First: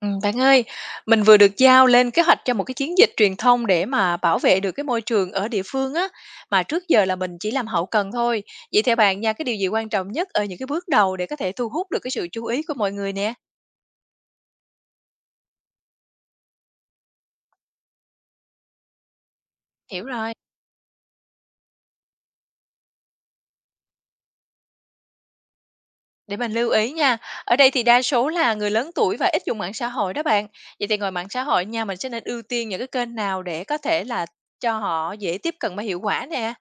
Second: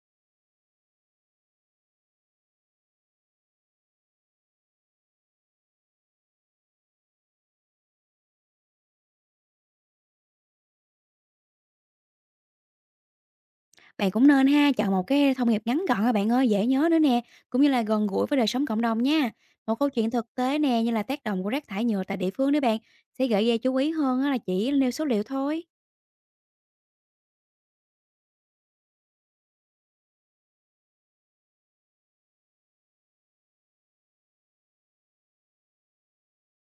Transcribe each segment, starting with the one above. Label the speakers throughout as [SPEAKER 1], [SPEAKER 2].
[SPEAKER 1] Bạn ơi, mình vừa được giao lên kế hoạch cho một cái chiến dịch truyền thông để mà bảo vệ được cái môi trường ở địa phương á, mà trước giờ là mình chỉ làm hậu cần thôi. Vậy theo bạn nha, cái điều gì quan trọng nhất ở những cái bước đầu để có thể thu hút được cái sự chú ý của mọi người nè?
[SPEAKER 2] Bạn cũng nên ha, chọn một cái thông điệp ngắn gọn các bạn ơi, dễ nhớ nữa nè, cũng như là gần gũi với đời sống cộng đồng nha. Một câu
[SPEAKER 1] Hiểu
[SPEAKER 2] chuyện
[SPEAKER 1] rồi,
[SPEAKER 2] thực tế nè, như là tác động của rác thải nhựa tại địa phương đấy bạn, sẽ gợi ra chú ý hơn á là chỉ nêu số liệu thôi.
[SPEAKER 1] để mình lưu ý nha. Ở đây thì đa số là người lớn tuổi và ít dùng mạng xã hội đó bạn. Vậy thì ngoài mạng xã hội nha, mình sẽ nên ưu tiên những cái kênh nào để có thể là cho họ dễ tiếp cận và hiệu quả nè.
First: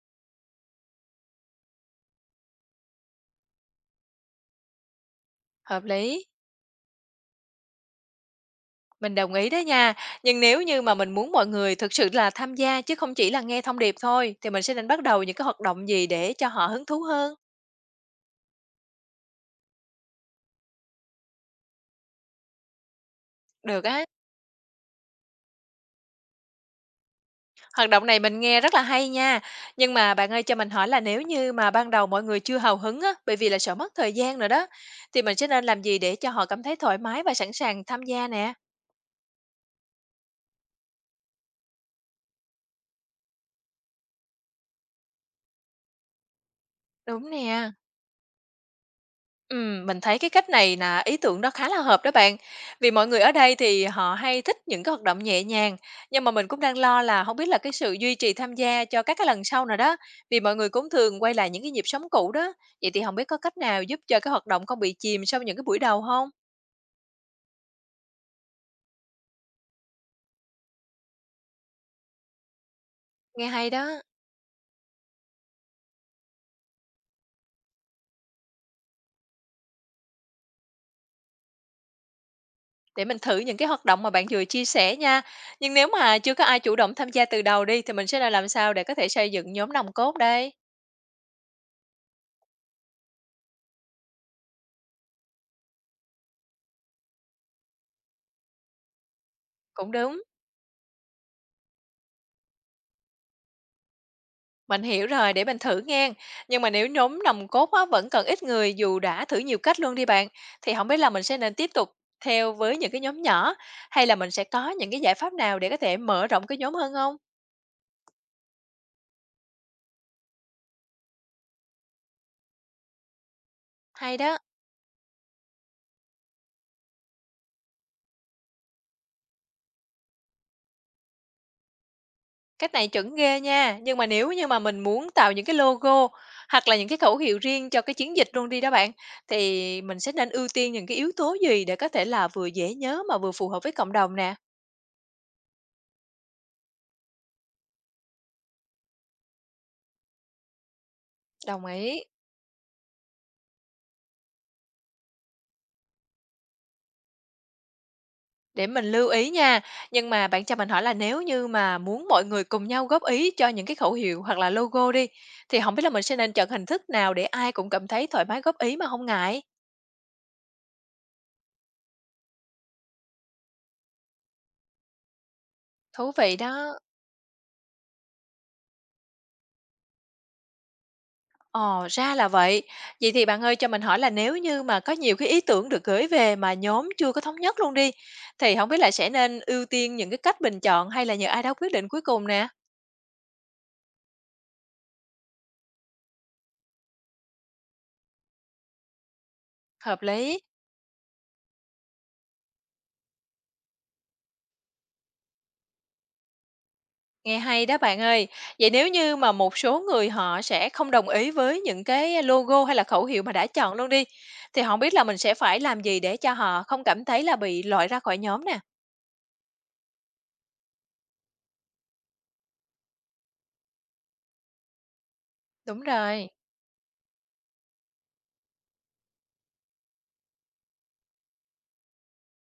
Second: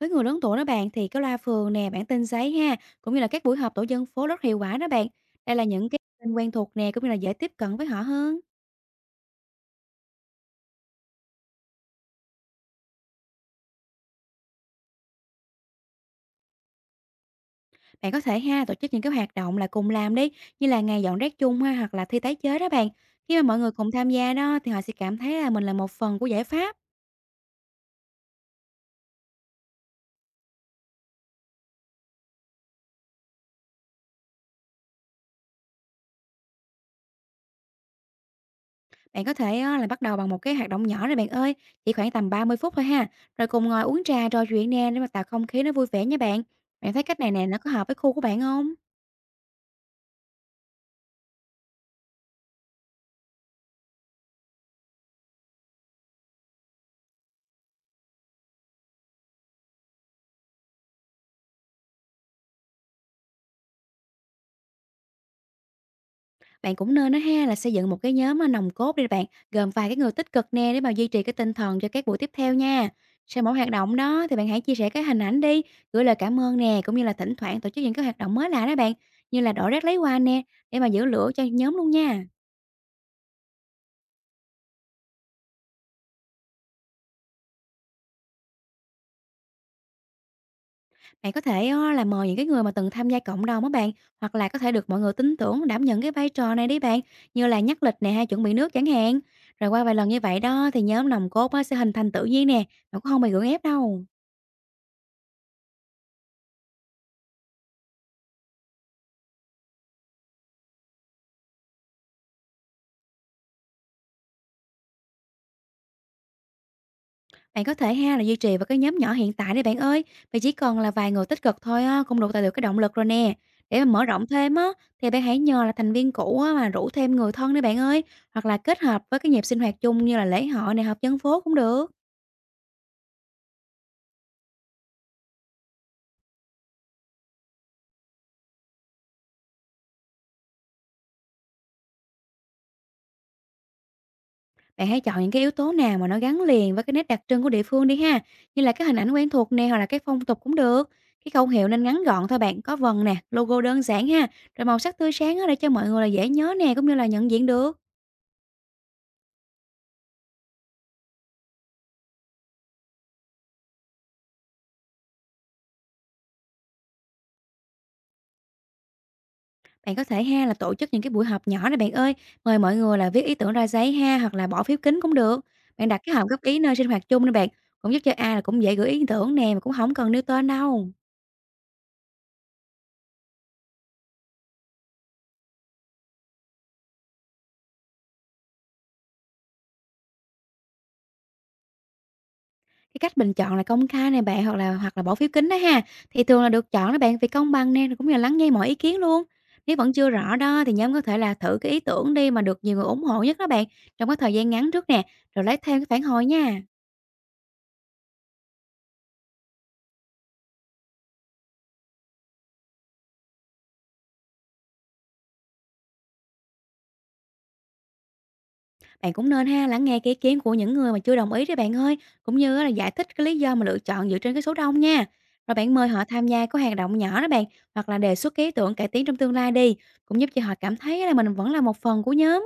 [SPEAKER 2] Với người lớn tuổi đó bạn, thì cái loa phường nè, bản tin giấy ha, cũng như là các buổi họp tổ dân phố rất hiệu quả đó bạn. Đây là
[SPEAKER 1] Hợp
[SPEAKER 2] những cái
[SPEAKER 1] lý.
[SPEAKER 2] kênh quen thuộc nè, cũng như là dễ tiếp cận với họ hơn.
[SPEAKER 1] Mình đồng ý đó nha. Nhưng nếu như mà mình muốn mọi người thực sự là tham gia chứ không chỉ là nghe thông điệp thôi, thì mình sẽ nên bắt đầu những cái hoạt động gì để cho họ hứng thú hơn?
[SPEAKER 2] Bạn có thể ha tổ chức những cái hoạt động là cùng làm đi, như là ngày dọn rác chung ha, hoặc là thi tái chế đó bạn. Khi mà mọi người
[SPEAKER 1] Được
[SPEAKER 2] cùng
[SPEAKER 1] á.
[SPEAKER 2] tham gia đó, thì họ sẽ cảm thấy là mình là một phần của giải pháp.
[SPEAKER 1] Hoạt động này mình nghe rất là hay nha. Nhưng mà bạn ơi cho mình hỏi là nếu như mà ban đầu mọi người chưa hào hứng á, bởi vì là sợ mất thời gian rồi đó, thì mình sẽ nên làm gì để cho họ cảm thấy thoải mái và sẵn sàng tham gia nè?
[SPEAKER 2] Bạn có thể á, là bắt đầu bằng một cái hoạt động nhỏ này bạn ơi, chỉ khoảng tầm 30 phút thôi ha, rồi cùng ngồi uống trà trò chuyện nè, để mà tạo không khí nó vui vẻ nha bạn. Bạn thấy cách
[SPEAKER 1] Đúng
[SPEAKER 2] này nè, nó có
[SPEAKER 1] nè.
[SPEAKER 2] hợp với khu của bạn không?
[SPEAKER 1] Mình thấy cái cách này là ý tưởng đó khá là hợp đó bạn. Vì mọi người ở đây thì họ hay thích những cái hoạt động nhẹ nhàng, nhưng mà mình cũng đang lo là không biết là cái sự duy trì tham gia cho các cái lần sau nào đó, vì mọi người cũng thường quay lại những cái nhịp sống cũ đó. Vậy thì không biết có cách nào giúp cho cái hoạt động không bị chìm sau những cái buổi đầu không?
[SPEAKER 2] Bạn cũng nên đó ha, là xây dựng một cái nhóm mà nòng cốt đi bạn, gồm vài cái người tích cực nè, để mà duy trì cái tinh thần cho các buổi tiếp theo nha. Sau
[SPEAKER 1] Nghe
[SPEAKER 2] mỗi
[SPEAKER 1] hay
[SPEAKER 2] hoạt động
[SPEAKER 1] đó,
[SPEAKER 2] đó, thì bạn hãy chia sẻ cái hình ảnh đi, gửi lời cảm ơn nè, cũng như là thỉnh thoảng tổ chức những cái hoạt động mới lạ đó bạn, như là đổ rác lấy quà nè, để mà giữ lửa cho nhóm luôn nha.
[SPEAKER 1] để mình thử những cái hoạt động mà bạn vừa chia sẻ nha. Nhưng nếu mà chưa có ai chủ động tham gia từ đầu đi thì mình sẽ là làm sao để có thể xây dựng nhóm nòng cốt đây?
[SPEAKER 2] Bạn có thể á, là mời những cái người mà từng tham gia cộng đồng á bạn, hoặc là có thể được mọi người tin tưởng đảm nhận cái vai trò này đấy bạn, như là nhắc lịch nè, hay chuẩn bị nước chẳng hạn. Rồi qua
[SPEAKER 1] Cũng
[SPEAKER 2] vài lần
[SPEAKER 1] đúng.
[SPEAKER 2] như vậy đó, thì nhóm nòng cốt á, sẽ hình thành tự nhiên nè, mà cũng không bị gượng ép đâu.
[SPEAKER 1] Mình hiểu rồi, để mình thử nghe. Nhưng mà nếu nhóm nòng cốt á, vẫn còn ít người dù đã thử nhiều cách luôn đi bạn, thì không biết là mình sẽ nên tiếp tục theo với những cái nhóm nhỏ hay là mình sẽ có những cái giải pháp nào để có thể mở rộng cái nhóm hơn không?
[SPEAKER 2] Bạn có thể ha, là duy trì vào cái nhóm nhỏ hiện tại đấy bạn ơi, vì chỉ cần là vài người tích cực thôi á, cũng đủ tạo được cái động lực rồi nè. Để mà mở
[SPEAKER 1] Hay
[SPEAKER 2] rộng
[SPEAKER 1] đó,
[SPEAKER 2] thêm á, thì bạn hãy nhờ là thành viên cũ á, mà rủ thêm người thân đấy bạn ơi, hoặc là kết hợp với cái nhịp sinh hoạt chung, như là lễ hội này, họp dân phố cũng được.
[SPEAKER 1] cách này chuẩn ghê nha. Nhưng mà nếu như mà mình muốn tạo những cái logo hoặc là những cái khẩu hiệu riêng cho cái chiến dịch luôn đi đó bạn, thì mình sẽ nên ưu tiên những cái yếu tố gì để có thể là vừa dễ nhớ mà vừa phù hợp với cộng đồng nè?
[SPEAKER 2] Bạn hãy chọn những cái yếu tố nào mà nó gắn liền với cái nét đặc trưng của địa phương đi ha, như là cái hình ảnh quen thuộc nè, hoặc là cái phong tục cũng được. Cái khẩu
[SPEAKER 1] Đồng
[SPEAKER 2] hiệu nên
[SPEAKER 1] ý.
[SPEAKER 2] ngắn gọn thôi bạn, có vần nè, logo đơn giản ha, rồi màu sắc tươi sáng á, để cho mọi người là dễ nhớ nè, cũng như là nhận diện được.
[SPEAKER 1] Để mình lưu ý nha. Nhưng mà bạn cho mình hỏi là nếu như mà muốn mọi người cùng nhau góp ý cho những cái khẩu hiệu hoặc là logo đi, thì không biết là mình sẽ nên chọn hình thức nào để ai cũng cảm thấy thoải mái góp ý mà không ngại?
[SPEAKER 2] Bạn có thể ha, là tổ chức những cái buổi họp nhỏ này bạn ơi, mời mọi người là viết ý tưởng ra giấy ha, hoặc là bỏ phiếu kính cũng được. Bạn đặt
[SPEAKER 1] Thú
[SPEAKER 2] cái hòm
[SPEAKER 1] vị
[SPEAKER 2] góp ý nơi
[SPEAKER 1] đó.
[SPEAKER 2] sinh hoạt chung đi bạn, cũng giúp cho ai là cũng dễ gửi ý tưởng nè, mà cũng không cần nêu tên đâu.
[SPEAKER 1] Ồ, ra là vậy. Vậy thì bạn ơi cho mình hỏi là nếu như mà có nhiều cái ý tưởng được gửi về mà nhóm chưa có thống nhất luôn đi, thì không biết là sẽ nên ưu tiên những cái cách bình chọn hay là nhờ ai đó quyết định cuối cùng nè?
[SPEAKER 2] Cái cách bình chọn là công khai này bạn, hoặc là bỏ phiếu kín đó ha, thì thường là được chọn đó bạn, vì công bằng nè, rồi cũng như là lắng nghe mọi ý kiến luôn. Nếu vẫn
[SPEAKER 1] Hợp
[SPEAKER 2] chưa rõ
[SPEAKER 1] lý.
[SPEAKER 2] đó, thì nhóm có thể là thử cái ý tưởng đi mà được nhiều người ủng hộ nhất đó bạn, trong cái thời gian ngắn trước nè, rồi lấy thêm cái phản hồi nha.
[SPEAKER 1] Nghe hay đó bạn ơi. Vậy nếu như mà một số người họ sẽ không đồng ý với những cái logo hay là khẩu hiệu mà đã chọn luôn đi, thì không biết là mình sẽ phải làm gì để cho họ không cảm thấy là bị loại ra khỏi nhóm nè?
[SPEAKER 2] Bạn cũng nên ha, lắng nghe cái ý kiến của những người mà chưa đồng ý đấy bạn ơi, cũng như á, là giải thích cái lý do mà lựa chọn dựa trên cái số đông nha. Rồi bạn
[SPEAKER 1] Đúng
[SPEAKER 2] mời họ tham
[SPEAKER 1] rồi,
[SPEAKER 2] gia có hoạt động nhỏ đó bạn, hoặc là đề xuất cái ý tưởng cải tiến trong tương lai đi, cũng giúp cho họ cảm thấy là mình vẫn là một phần của nhóm.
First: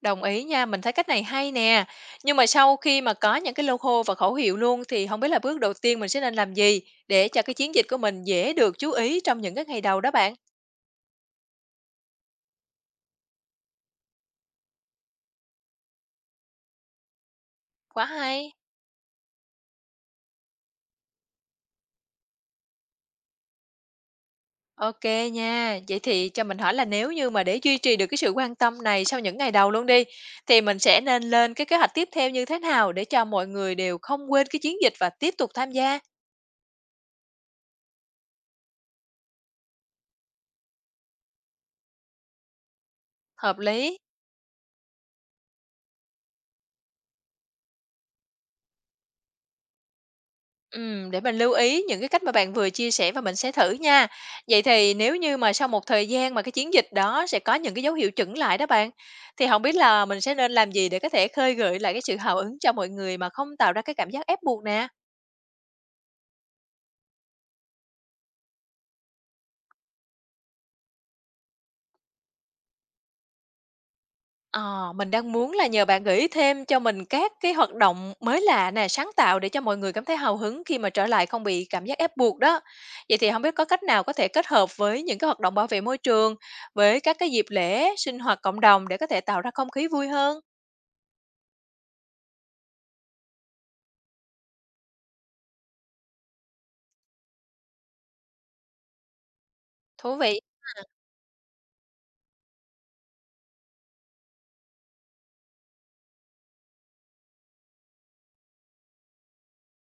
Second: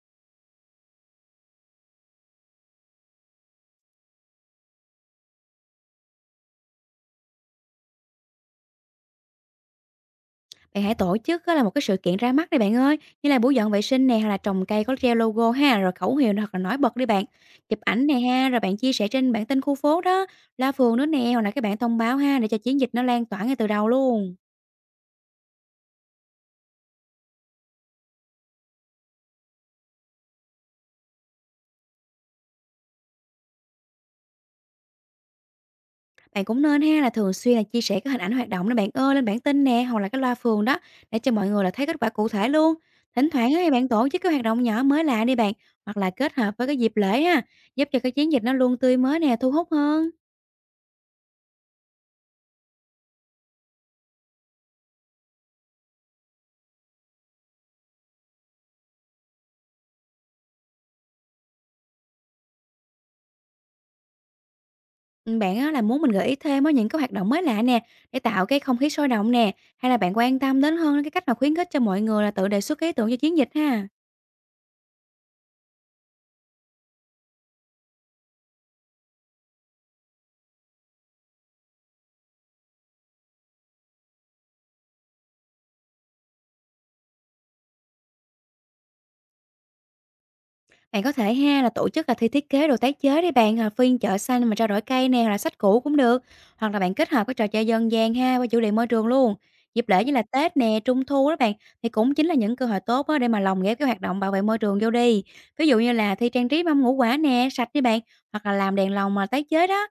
[SPEAKER 1] đồng ý nha, mình thấy cách này hay nè. Nhưng mà sau khi mà có những cái logo và khẩu hiệu luôn thì không biết là bước đầu tiên mình sẽ nên làm gì để cho cái chiến dịch của mình dễ được chú ý trong những cái ngày đầu đó bạn?
[SPEAKER 2] Bạn hãy tổ chức á, là một cái sự kiện ra mắt đi bạn ơi, như là buổi dọn vệ sinh nè, hoặc là trồng cây có treo logo ha, rồi khẩu hiệu hoặc là nói bật đi bạn. Chụp
[SPEAKER 1] Quá
[SPEAKER 2] ảnh nè ha,
[SPEAKER 1] hay.
[SPEAKER 2] rồi bạn chia sẻ trên bản tin khu phố đó, loa phường nữa nè, hoặc là các bạn thông báo ha, để cho chiến dịch nó lan tỏa ngay từ đầu luôn.
[SPEAKER 1] OK nha. Vậy thì cho mình hỏi là nếu như mà để duy trì được cái sự quan tâm này sau những ngày đầu luôn đi, thì mình sẽ nên lên cái kế hoạch tiếp theo như thế nào để cho mọi người đều không quên cái chiến dịch và tiếp tục tham gia?
[SPEAKER 2] Bạn cũng nên ha, là thường xuyên là chia sẻ cái hình ảnh hoạt động đó bạn ơi, lên bản tin nè, hoặc là cái loa phường đó, để cho mọi người là thấy kết quả cụ thể luôn. Thỉnh thoảng
[SPEAKER 1] Hợp
[SPEAKER 2] á, bạn
[SPEAKER 1] lý.
[SPEAKER 2] tổ chức cái hoạt động nhỏ mới lạ đi bạn, hoặc là kết hợp với cái dịp lễ ha, giúp cho cái chiến dịch nó luôn tươi mới nè, thu hút hơn.
[SPEAKER 1] Để mình lưu ý những cái cách mà bạn vừa chia sẻ và mình sẽ thử nha. Vậy thì nếu như mà sau một thời gian mà cái chiến dịch đó sẽ có những cái dấu hiệu chững lại đó bạn, thì không biết là mình sẽ nên làm gì để có thể khơi gợi lại cái sự hào hứng cho mọi người mà không tạo ra cái cảm giác ép buộc nè?
[SPEAKER 2] Bạn á, là muốn mình gợi ý thêm á những cái hoạt động mới lạ nè, để tạo cái không khí sôi động nè, hay là bạn quan tâm đến hơn cái cách mà khuyến khích cho mọi người là tự đề xuất cái ý tưởng cho chiến dịch ha?
[SPEAKER 1] Ờ, mình đang muốn là nhờ bạn gợi ý thêm cho mình các cái hoạt động mới lạ nè, sáng tạo để cho mọi người cảm thấy hào hứng khi mà trở lại không bị cảm giác ép buộc đó. Vậy thì không biết có cách nào có thể kết hợp với những cái hoạt động bảo vệ môi trường, với các cái dịp lễ, sinh hoạt cộng đồng để có thể tạo ra không khí vui hơn?
[SPEAKER 2] Bạn có thể ha, là tổ chức là thi thiết kế đồ tái chế đi bạn, à, phiên chợ xanh mà trao đổi cây nè, hoặc là sách cũ cũng được, hoặc là bạn kết hợp cái trò chơi dân gian ha với chủ đề môi trường luôn. Dịp lễ như
[SPEAKER 1] Thú
[SPEAKER 2] là
[SPEAKER 1] vị,
[SPEAKER 2] Tết nè, Trung thu đó bạn, thì cũng chính là những cơ hội tốt á, để mà lồng ghép cái hoạt động bảo vệ môi trường vô đi. Ví dụ như là thi trang trí mâm ngũ quả nè, sạch đi bạn, hoặc là làm đèn lồng mà tái chế đó.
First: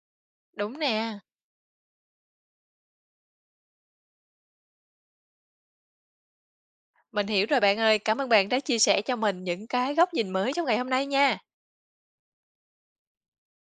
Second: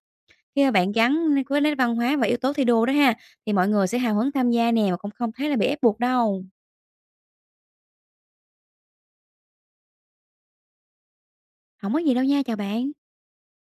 [SPEAKER 2] Khi mà
[SPEAKER 1] đúng
[SPEAKER 2] bạn
[SPEAKER 1] nè.
[SPEAKER 2] gắn với nét văn hóa và yếu tố thi đua đó ha, thì mọi người sẽ hào hứng tham gia nè, mà cũng không thấy là bị ép buộc đâu.
[SPEAKER 1] Mình hiểu rồi bạn ơi, cảm ơn bạn đã chia sẻ cho mình những cái góc nhìn mới trong ngày hôm nay nha.
[SPEAKER 2] Không có gì đâu nha, chào bạn.